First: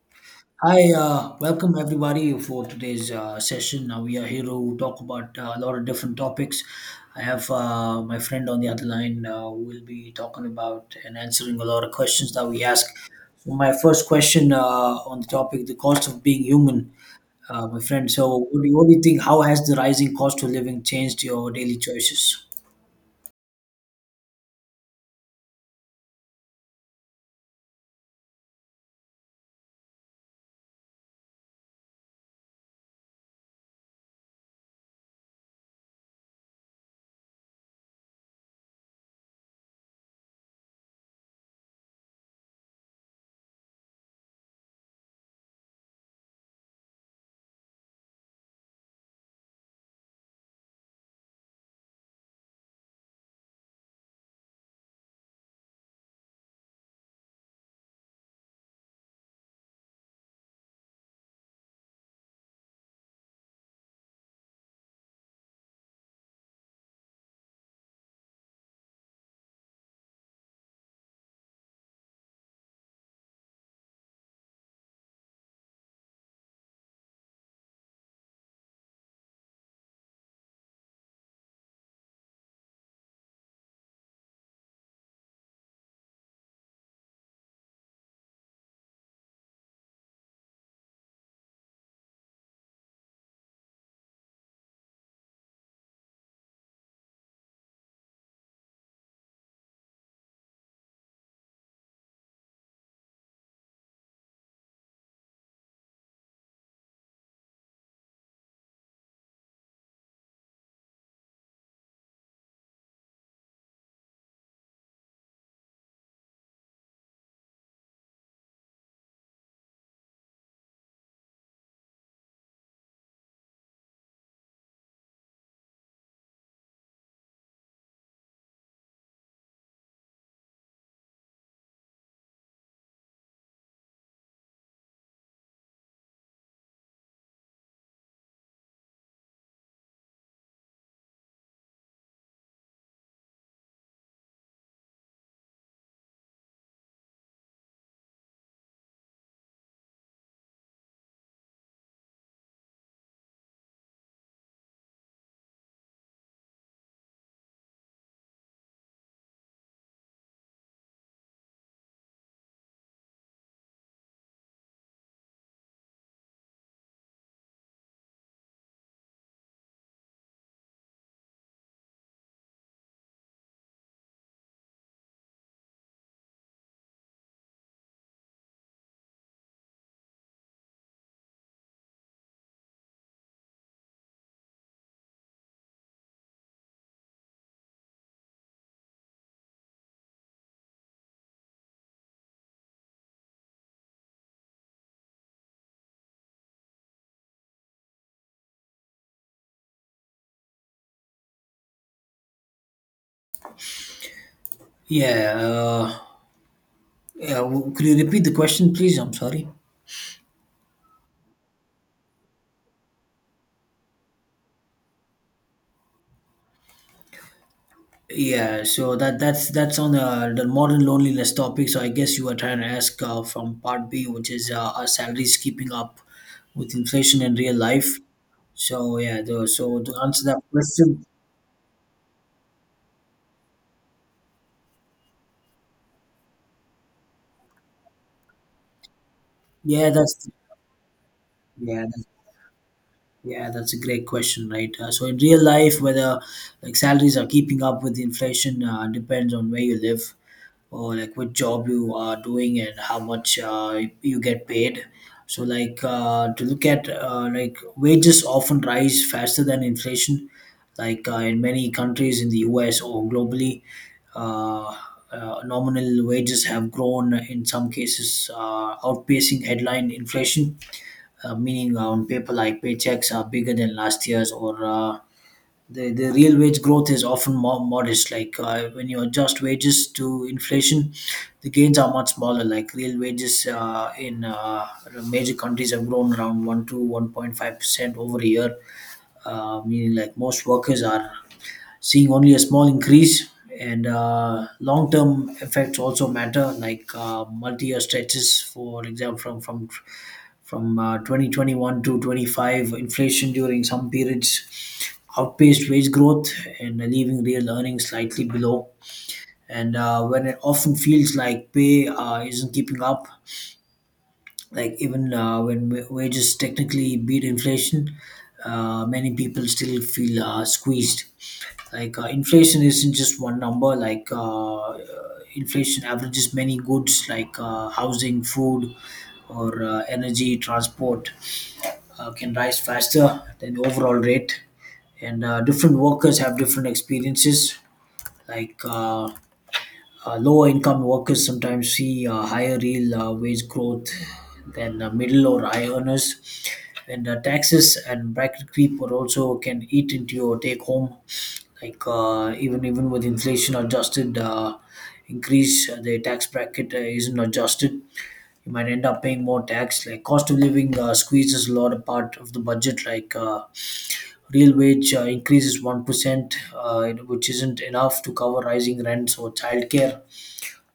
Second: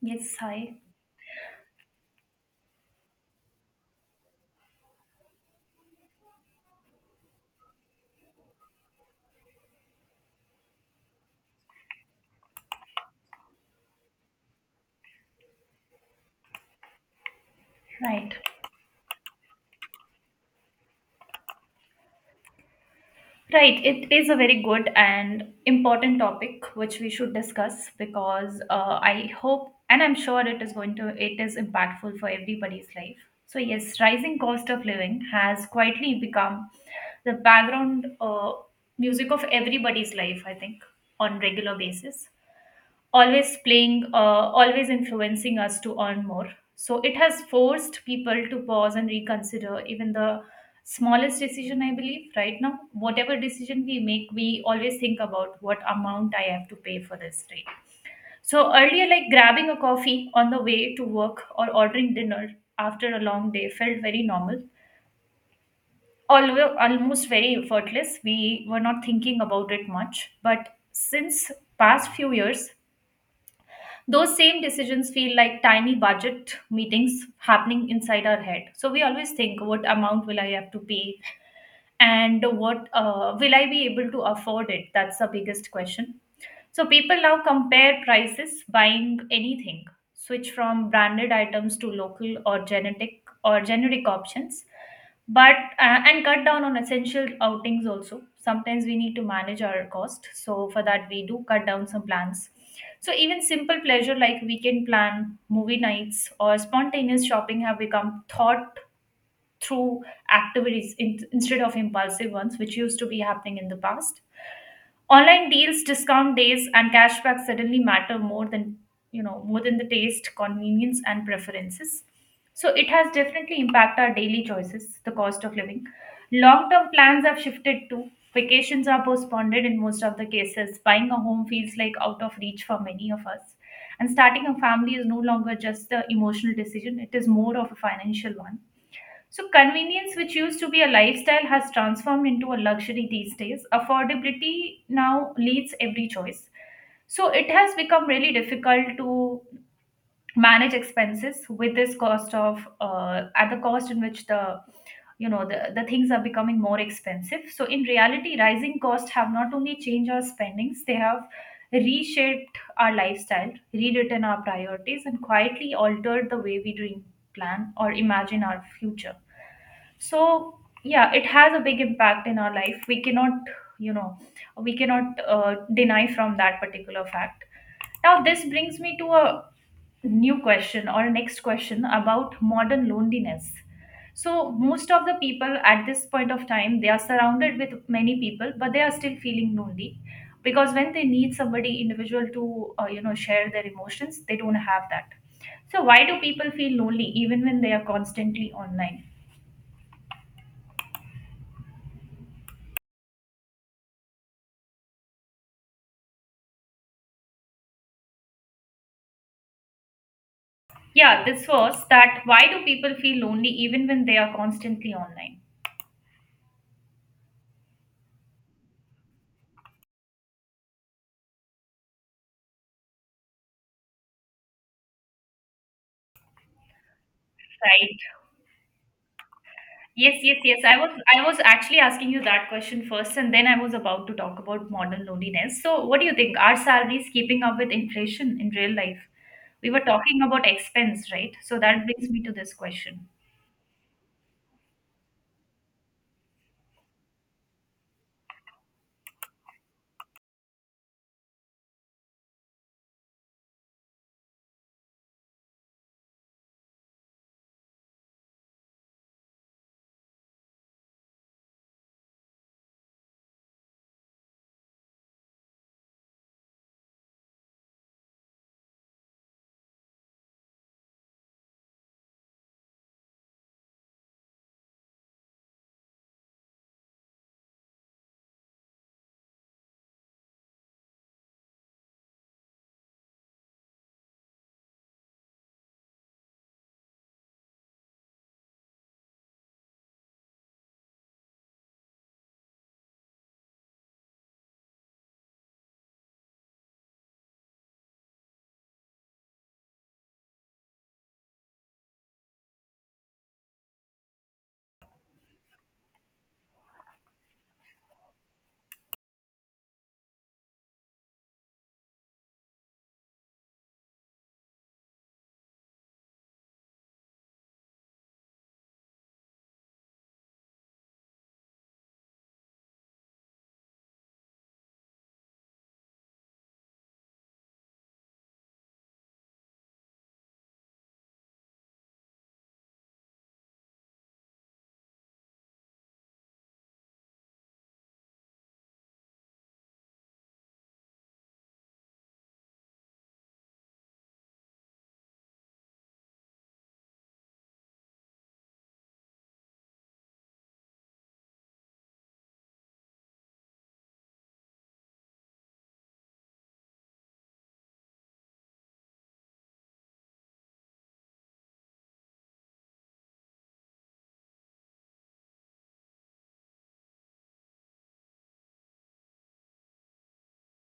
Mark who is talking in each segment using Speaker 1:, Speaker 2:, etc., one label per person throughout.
Speaker 1: Yes, hi.
Speaker 2: Hi, welcome everybody for today's session. Now we are here to talk about a lot of different topics. I have my friend on the other line. We'll be talking about and answering a lot of questions that we ask. So my first question on the topic, the cost of being human, my friend.
Speaker 1: Right.
Speaker 2: So what do you think? How has the rising cost of living changed your daily choices?
Speaker 1: Right. It is a very good and important topic which we should discuss because I hope and I'm sure it is impactful for everybody's life. So yes, rising cost of living has quietly become the background music of everybody's life, I think, on regular basis, always playing, always influencing us to earn more. So it has forced people to pause and reconsider even the smallest decision, I believe, right now. Whatever decision we make, we always think about what amount I have to pay for this, right? So earlier, like grabbing a coffee on the way to work or ordering dinner after a long day felt very normal. Although almost very effortless, we were not thinking about it much. But since past few years, those same decisions feel like tiny budget meetings happening inside our head. So we always think, what amount will I have to pay, and what will I be able to afford it? That's the biggest question. So people now compare prices buying anything, switch from branded items to local or genetic or generic options, but and cut down on essential outings also. Sometimes we need to manage our cost, so for that we do cut down some plans. So even simple pleasure like weekend plan, movie nights, or spontaneous shopping have become thought through activities instead of impulsive ones, which used to be happening in the past. Online deals, discount days, and cashback suddenly matter more than the taste, convenience, and preferences. So it has definitely impacted our daily choices, the cost of living. Long term plans have shifted too. Vacations are postponed in most of the cases. Buying a home feels like out of reach for many of us. And starting a family is no longer just the emotional decision, it is more of a financial one. So, convenience, which used to be a lifestyle, has transformed into a luxury these days. Affordability now leads every choice. So, it has become really difficult to manage expenses with at the cost in which the you know the things are becoming more expensive. So in reality, rising costs have not only changed our spendings, they have reshaped our lifestyle, rewritten our priorities, and quietly altered the way we dream, plan, or imagine our future. So yeah, it has a big impact in our life. We cannot you know we cannot uh, deny from that particular fact. Now this brings me to a new question or next question about modern loneliness. So most of the people at this point of time, they are surrounded with many people, but they are still feeling lonely, because when they need somebody individual to share their emotions, they don't have that. So why do people feel lonely even when they are constantly online?
Speaker 2: Yeah. Yeah. Could you repeat the question, please? I'm sorry.
Speaker 1: Yeah, this was that why do people feel lonely even when they are constantly online?
Speaker 2: Yeah, so that's on the modern loneliness topic. So I guess you were trying to ask from part B, which is are salaries keeping up with inflation in real life?
Speaker 1: Right.
Speaker 2: So yeah, so to
Speaker 1: Yes,
Speaker 2: answer
Speaker 1: yes,
Speaker 2: that
Speaker 1: yes. I was
Speaker 2: question,
Speaker 1: I was actually asking you that question first and then I was about to talk about modern loneliness. So what do you think? Are salaries keeping up with inflation in real life? We were
Speaker 2: yeah,
Speaker 1: talking
Speaker 2: that's
Speaker 1: about expense, right? So
Speaker 2: yeah,
Speaker 1: that brings me to this question.
Speaker 2: yeah, that's a great question, right? So in real life, whether like salaries are keeping up with inflation depends on where you live or like what job you are doing and how much you get paid. So like to look at like wages often rise faster than inflation, like in many countries in the U.S. or globally. Uh, Nominal wages have grown in some cases, outpacing headline inflation meaning on paper like paychecks are bigger than last year's or the real wage growth is often more modest, like when you adjust wages to inflation the gains are much smaller, like real wages in major countries have grown around 1 to 1.5% over a year, meaning like most workers are seeing only a small increase. And long term effects also matter, like multi year stretches, for example, from 2021 to 25, inflation during some periods outpaced wage growth and leaving real earnings slightly below. And when it often feels like pay isn't keeping up, like even when wages technically beat inflation, many people still feel squeezed, like inflation isn't just one number, like inflation averages many goods, like housing, food, or energy, transport can rise faster than the overall rate, and different workers have different experiences, like lower income workers sometimes see higher real wage growth than middle or high earners. And taxes and bracket creep are also can eat into your take home. Like even with inflation adjusted increase, the tax bracket isn't adjusted. You might end up paying more tax. Like cost of living squeezes a lot of part of the budget. Like real wage increases 1%, which isn't enough to cover rising rents or childcare,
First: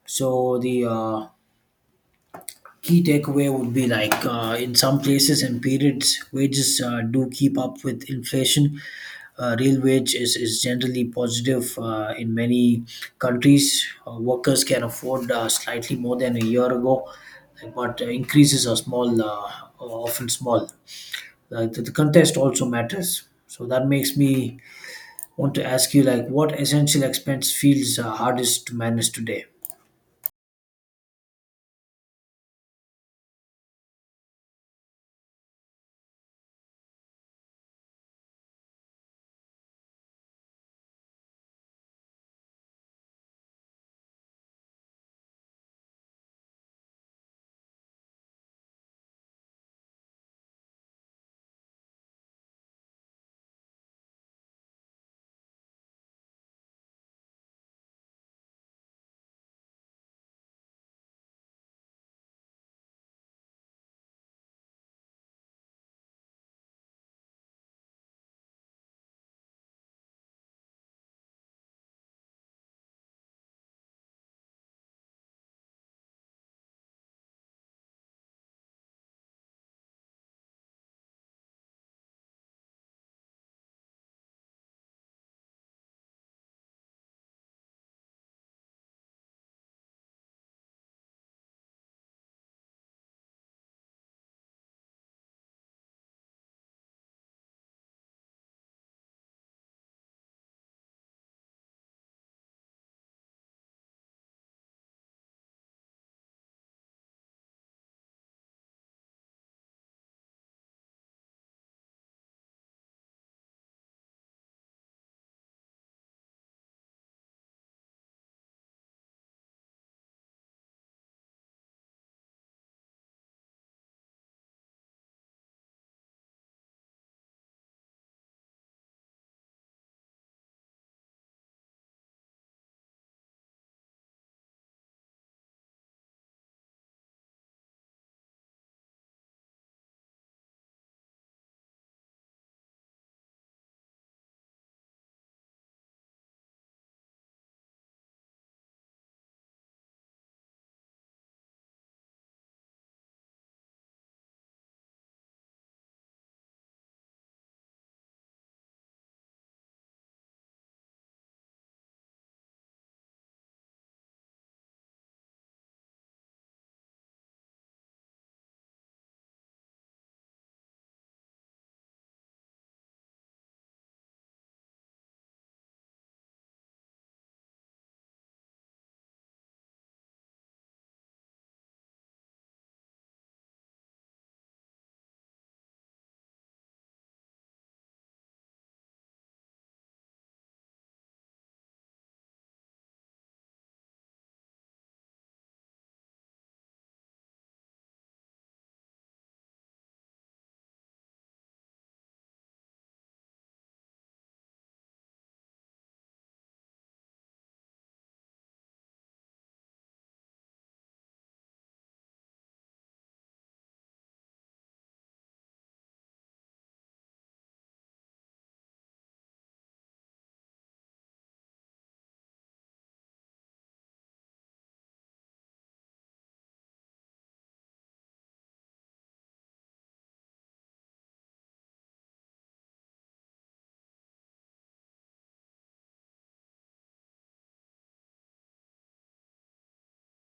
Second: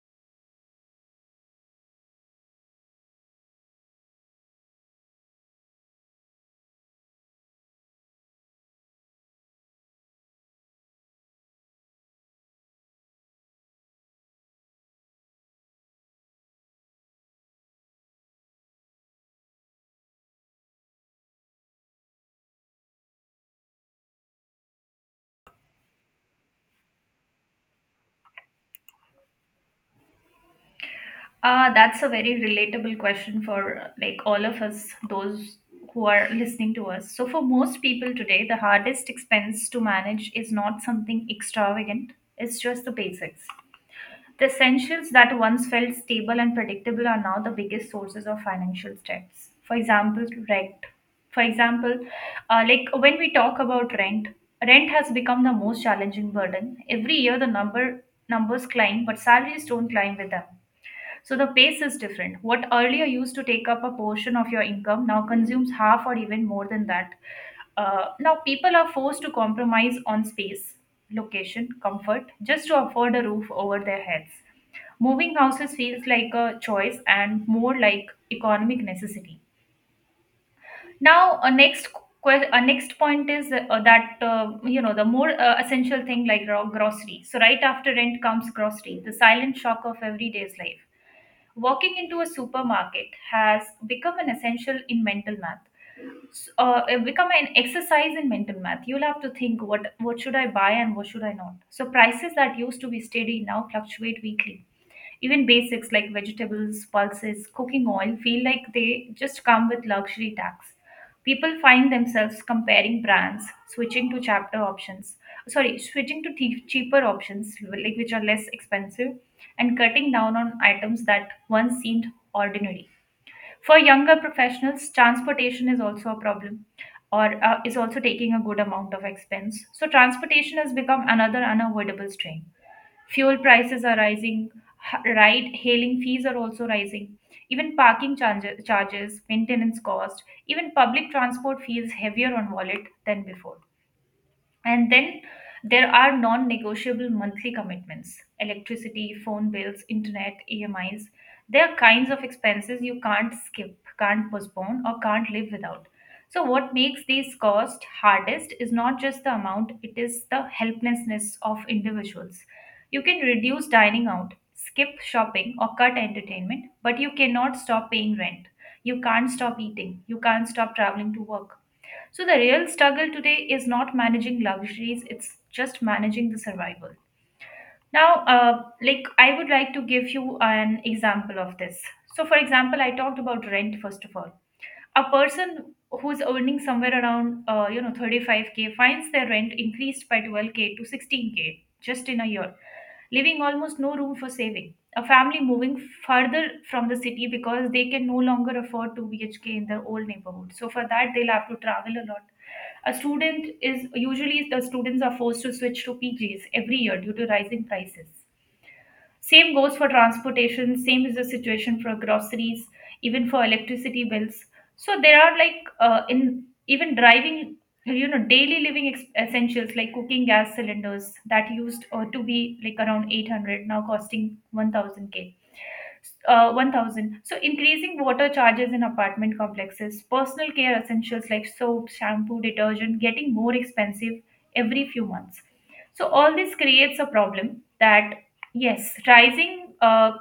Speaker 2: so the key takeaway would be like in some places and periods, wages do keep up with inflation. Real wage is generally positive in many countries. Workers can afford slightly more than a year ago, like, but increases are small, are often small. The contest also matters. So that makes me want to ask you, like, what essential expense feels hardest to manage today?
Speaker 1: That's a very relatable question for like all of us, those who are listening to us. So for most people today, the hardest expense to manage is not something extravagant. It's just the basics. The essentials that once felt stable and predictable are now the biggest sources of financial stress. For example, rent. For example, like When we talk about rent, rent has become the most challenging burden. Every year, the numbers climb, but salaries don't climb with them, so the pace is different. What earlier used to take up a portion of your income now consumes half or even more than that. Now people are forced to compromise on space, location, comfort just to afford a roof over their heads. Moving houses feels like a choice and more like economic necessity. Now, a next point is that the more essential thing like raw grocery. So right after rent comes grocery, the silent shock of everyday's life. Walking into a supermarket has become an essential in mental math, it become an exercise in mental math. You'll have to think what should I buy and what should I not. So prices that used to be steady now fluctuate weekly. Even basics like vegetables, pulses, cooking oil feel like they just come with luxury tax. People find themselves comparing brands, switching to chapter options, sorry, switching to cheaper options like which are less expensive, and cutting down on items that once seemed ordinary. For younger professionals, transportation is also a problem or is also taking a good amount of expense. So, transportation has become another unavoidable strain. Fuel prices are rising, ride hailing fees are also rising, even parking charges, maintenance cost, even public transport feels heavier on wallet than before. And then there are non negotiable monthly commitments: electricity, phone bills, internet, EMIs. There are kinds of expenses you can't skip, can't postpone, or can't live without. So, what makes these costs hardest is not just the amount, it is the helplessness of individuals. You can reduce dining out, skip shopping, or cut entertainment, but you cannot stop paying rent. You can't stop eating. You can't stop traveling to work. So the real struggle today is not managing luxuries, it's just managing the survival. Now, like I would like to give you an example of this. So, for example, I talked about rent first of all. A person who's earning somewhere around 35K finds their rent increased by 12K to 16K just in a year, leaving almost no room for saving. A family moving further from the city because they can no longer afford 2 BHK in their old neighborhood, so for that they'll have to travel a lot. A student is usually the students are forced to switch to PGs every year due to rising prices. Same goes for transportation, same is the situation for groceries, even for electricity bills. So there are like, in even driving, you know, daily living essentials like cooking gas cylinders that used to be like around 800, now costing 1000. So increasing water charges in apartment complexes, personal care essentials like soap, shampoo, detergent getting more expensive every few months. So all this creates a problem that yes, rising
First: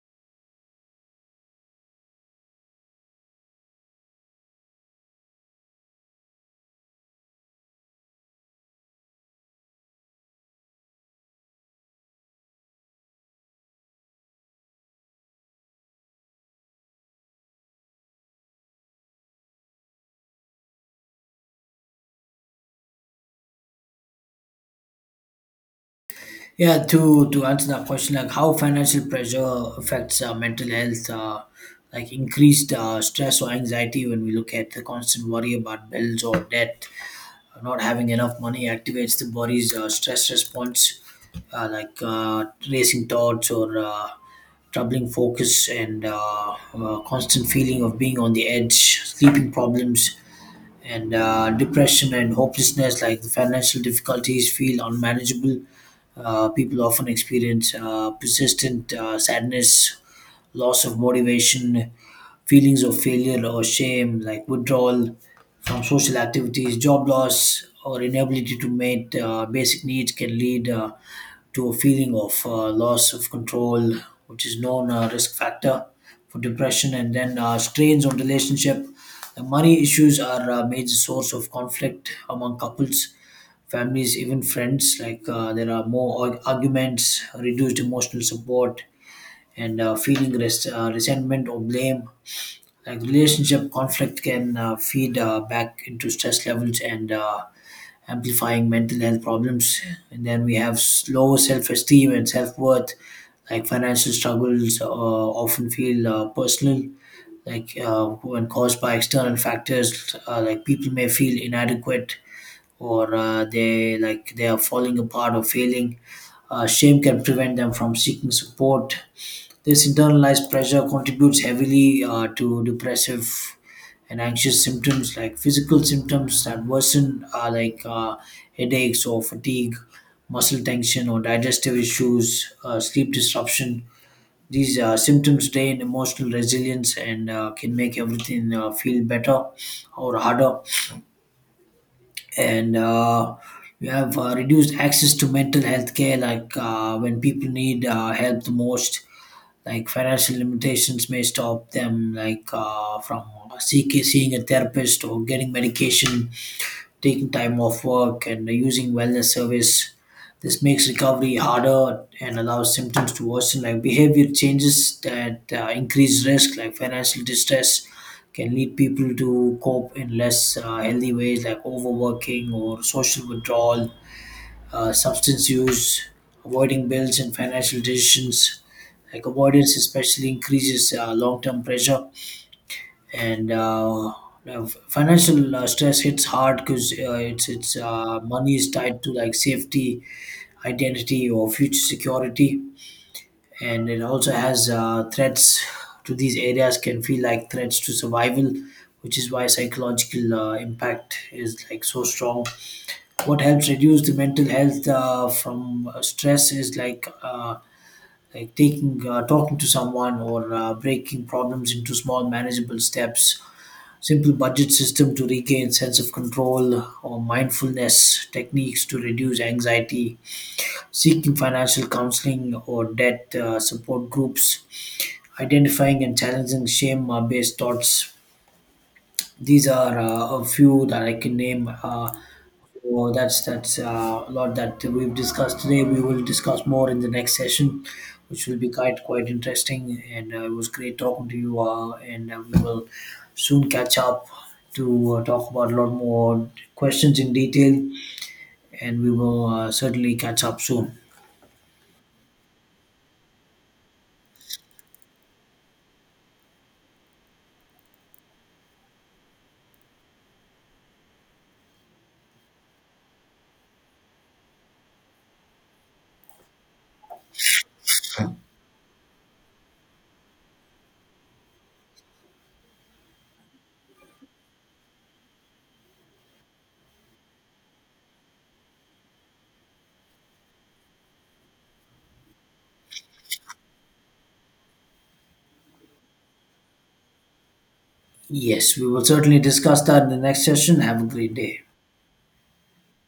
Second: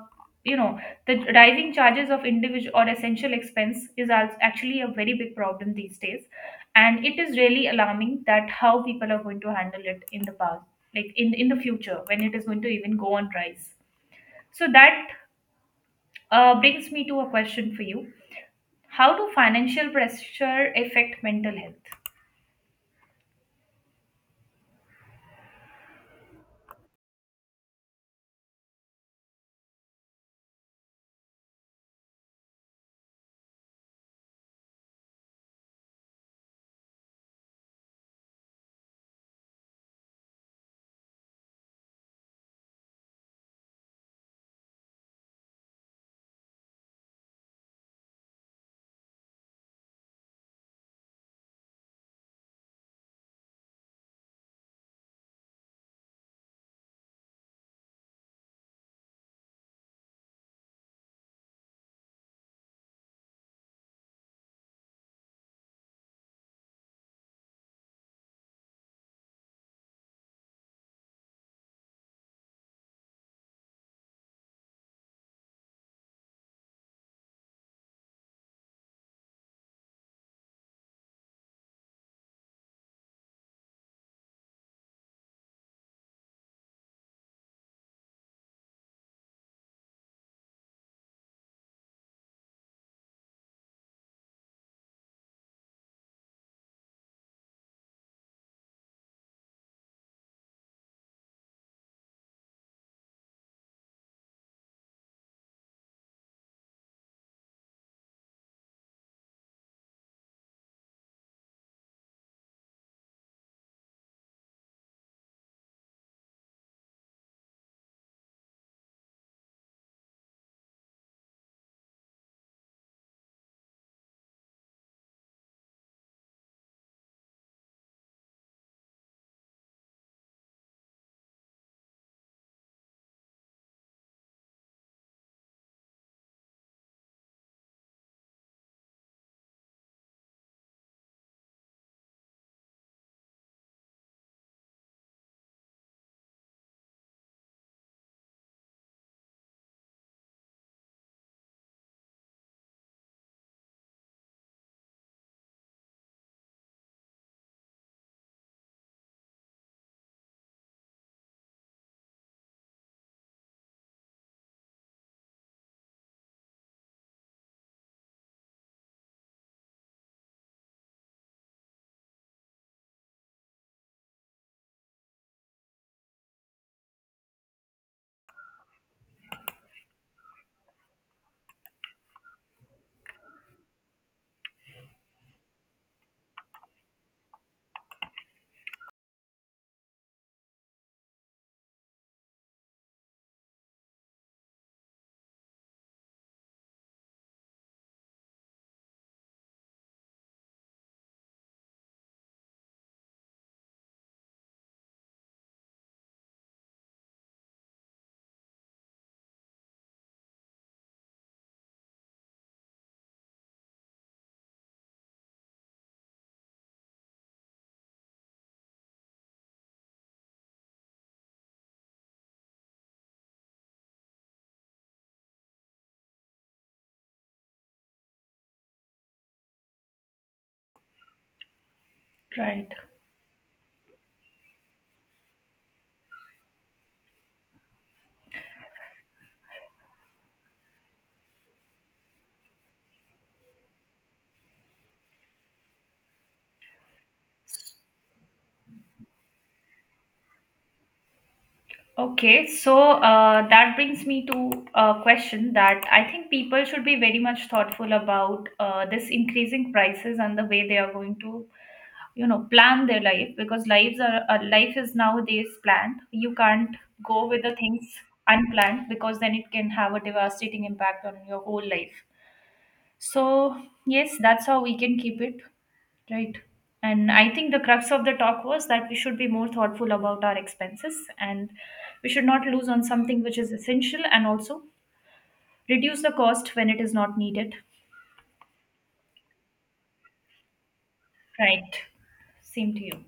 Speaker 1: you know the rising charges of individual or essential expense is actually a very big problem these days. And it is really alarming that how people are going to handle it in the past like in the future when it is going to even go on rise. So that brings me to a question for you. How do financial pressure affect mental health?
Speaker 2: Yeah, to answer that question, like how financial pressure affects mental health, like increased stress or anxiety when we look at the constant worry about bills or debt, not having enough money activates the body's stress response, like racing thoughts or troubling focus and constant feeling of being on the edge, sleeping problems, and depression and hopelessness, like the financial difficulties, feel unmanageable. People often experience persistent sadness, loss of motivation, feelings of failure or shame, like withdrawal from social activities, job loss, or inability to meet basic needs can lead to a feeling of loss of control, which is known risk factor for depression, and then strains on relationship, the money issues are a major source of conflict among couples, families, even friends. Like there are more arguments, reduced emotional support, and feeling resentment or blame. Like relationship conflict can feed back into stress levels and amplifying mental health problems. And then we have low self-esteem and self-worth. Like financial struggles often feel personal, like when caused by external factors, like people may feel inadequate, or they like they are falling apart or failing. Shame can prevent them from seeking support. This internalized pressure contributes heavily to depressive and anxious symptoms, like physical symptoms that worsen, like headaches or fatigue, muscle tension or digestive issues, sleep disruption. These symptoms drain emotional resilience and can make everything feel better or harder. And we have reduced access to mental health care, like when people need help the most. Like financial limitations may stop them, like from seeking seeing a therapist or getting medication, taking time off work and using wellness service. This makes recovery harder and allows symptoms to worsen, like behavior changes that increase risk, like financial distress, can lead people to cope in less healthy ways, like overworking or social withdrawal, substance use, avoiding bills and financial decisions. Like avoidance, especially increases long-term pressure, and now financial stress hits hard because it's money is tied to like safety, identity, or future security, and it also has threats to these areas, can feel like threats to survival, which is why psychological impact is like so strong. What helps reduce the mental health from stress is like. Like taking talking to someone or breaking problems into small manageable steps, simple budget system to regain sense of control or mindfulness techniques to reduce anxiety, seeking financial counseling or debt support groups, identifying and challenging shame based thoughts, these are a few that I can name.
Speaker 1: Right.
Speaker 2: So that's a lot that we've discussed today. We will discuss more in the next session, which will be quite interesting. And it was great talking to you. And we will soon catch up to talk about a lot more questions in detail. And we will certainly catch up soon.
Speaker 1: Okay, so that brings me to a question that I think people should be very much thoughtful about this increasing prices and the way they are going to, plan their life, because lives are life is nowadays planned. You can't go with the things unplanned because then it can have a devastating impact on your whole life. So, yes, that's how we can keep it, right? And I think the crux of the talk was that we should be more thoughtful about our expenses and we should not lose on something which is essential and also reduce the cost when it is not needed.
Speaker 2: Yes, we will certainly discuss that in the next session. Have a great day.
Speaker 1: Right. Same to you.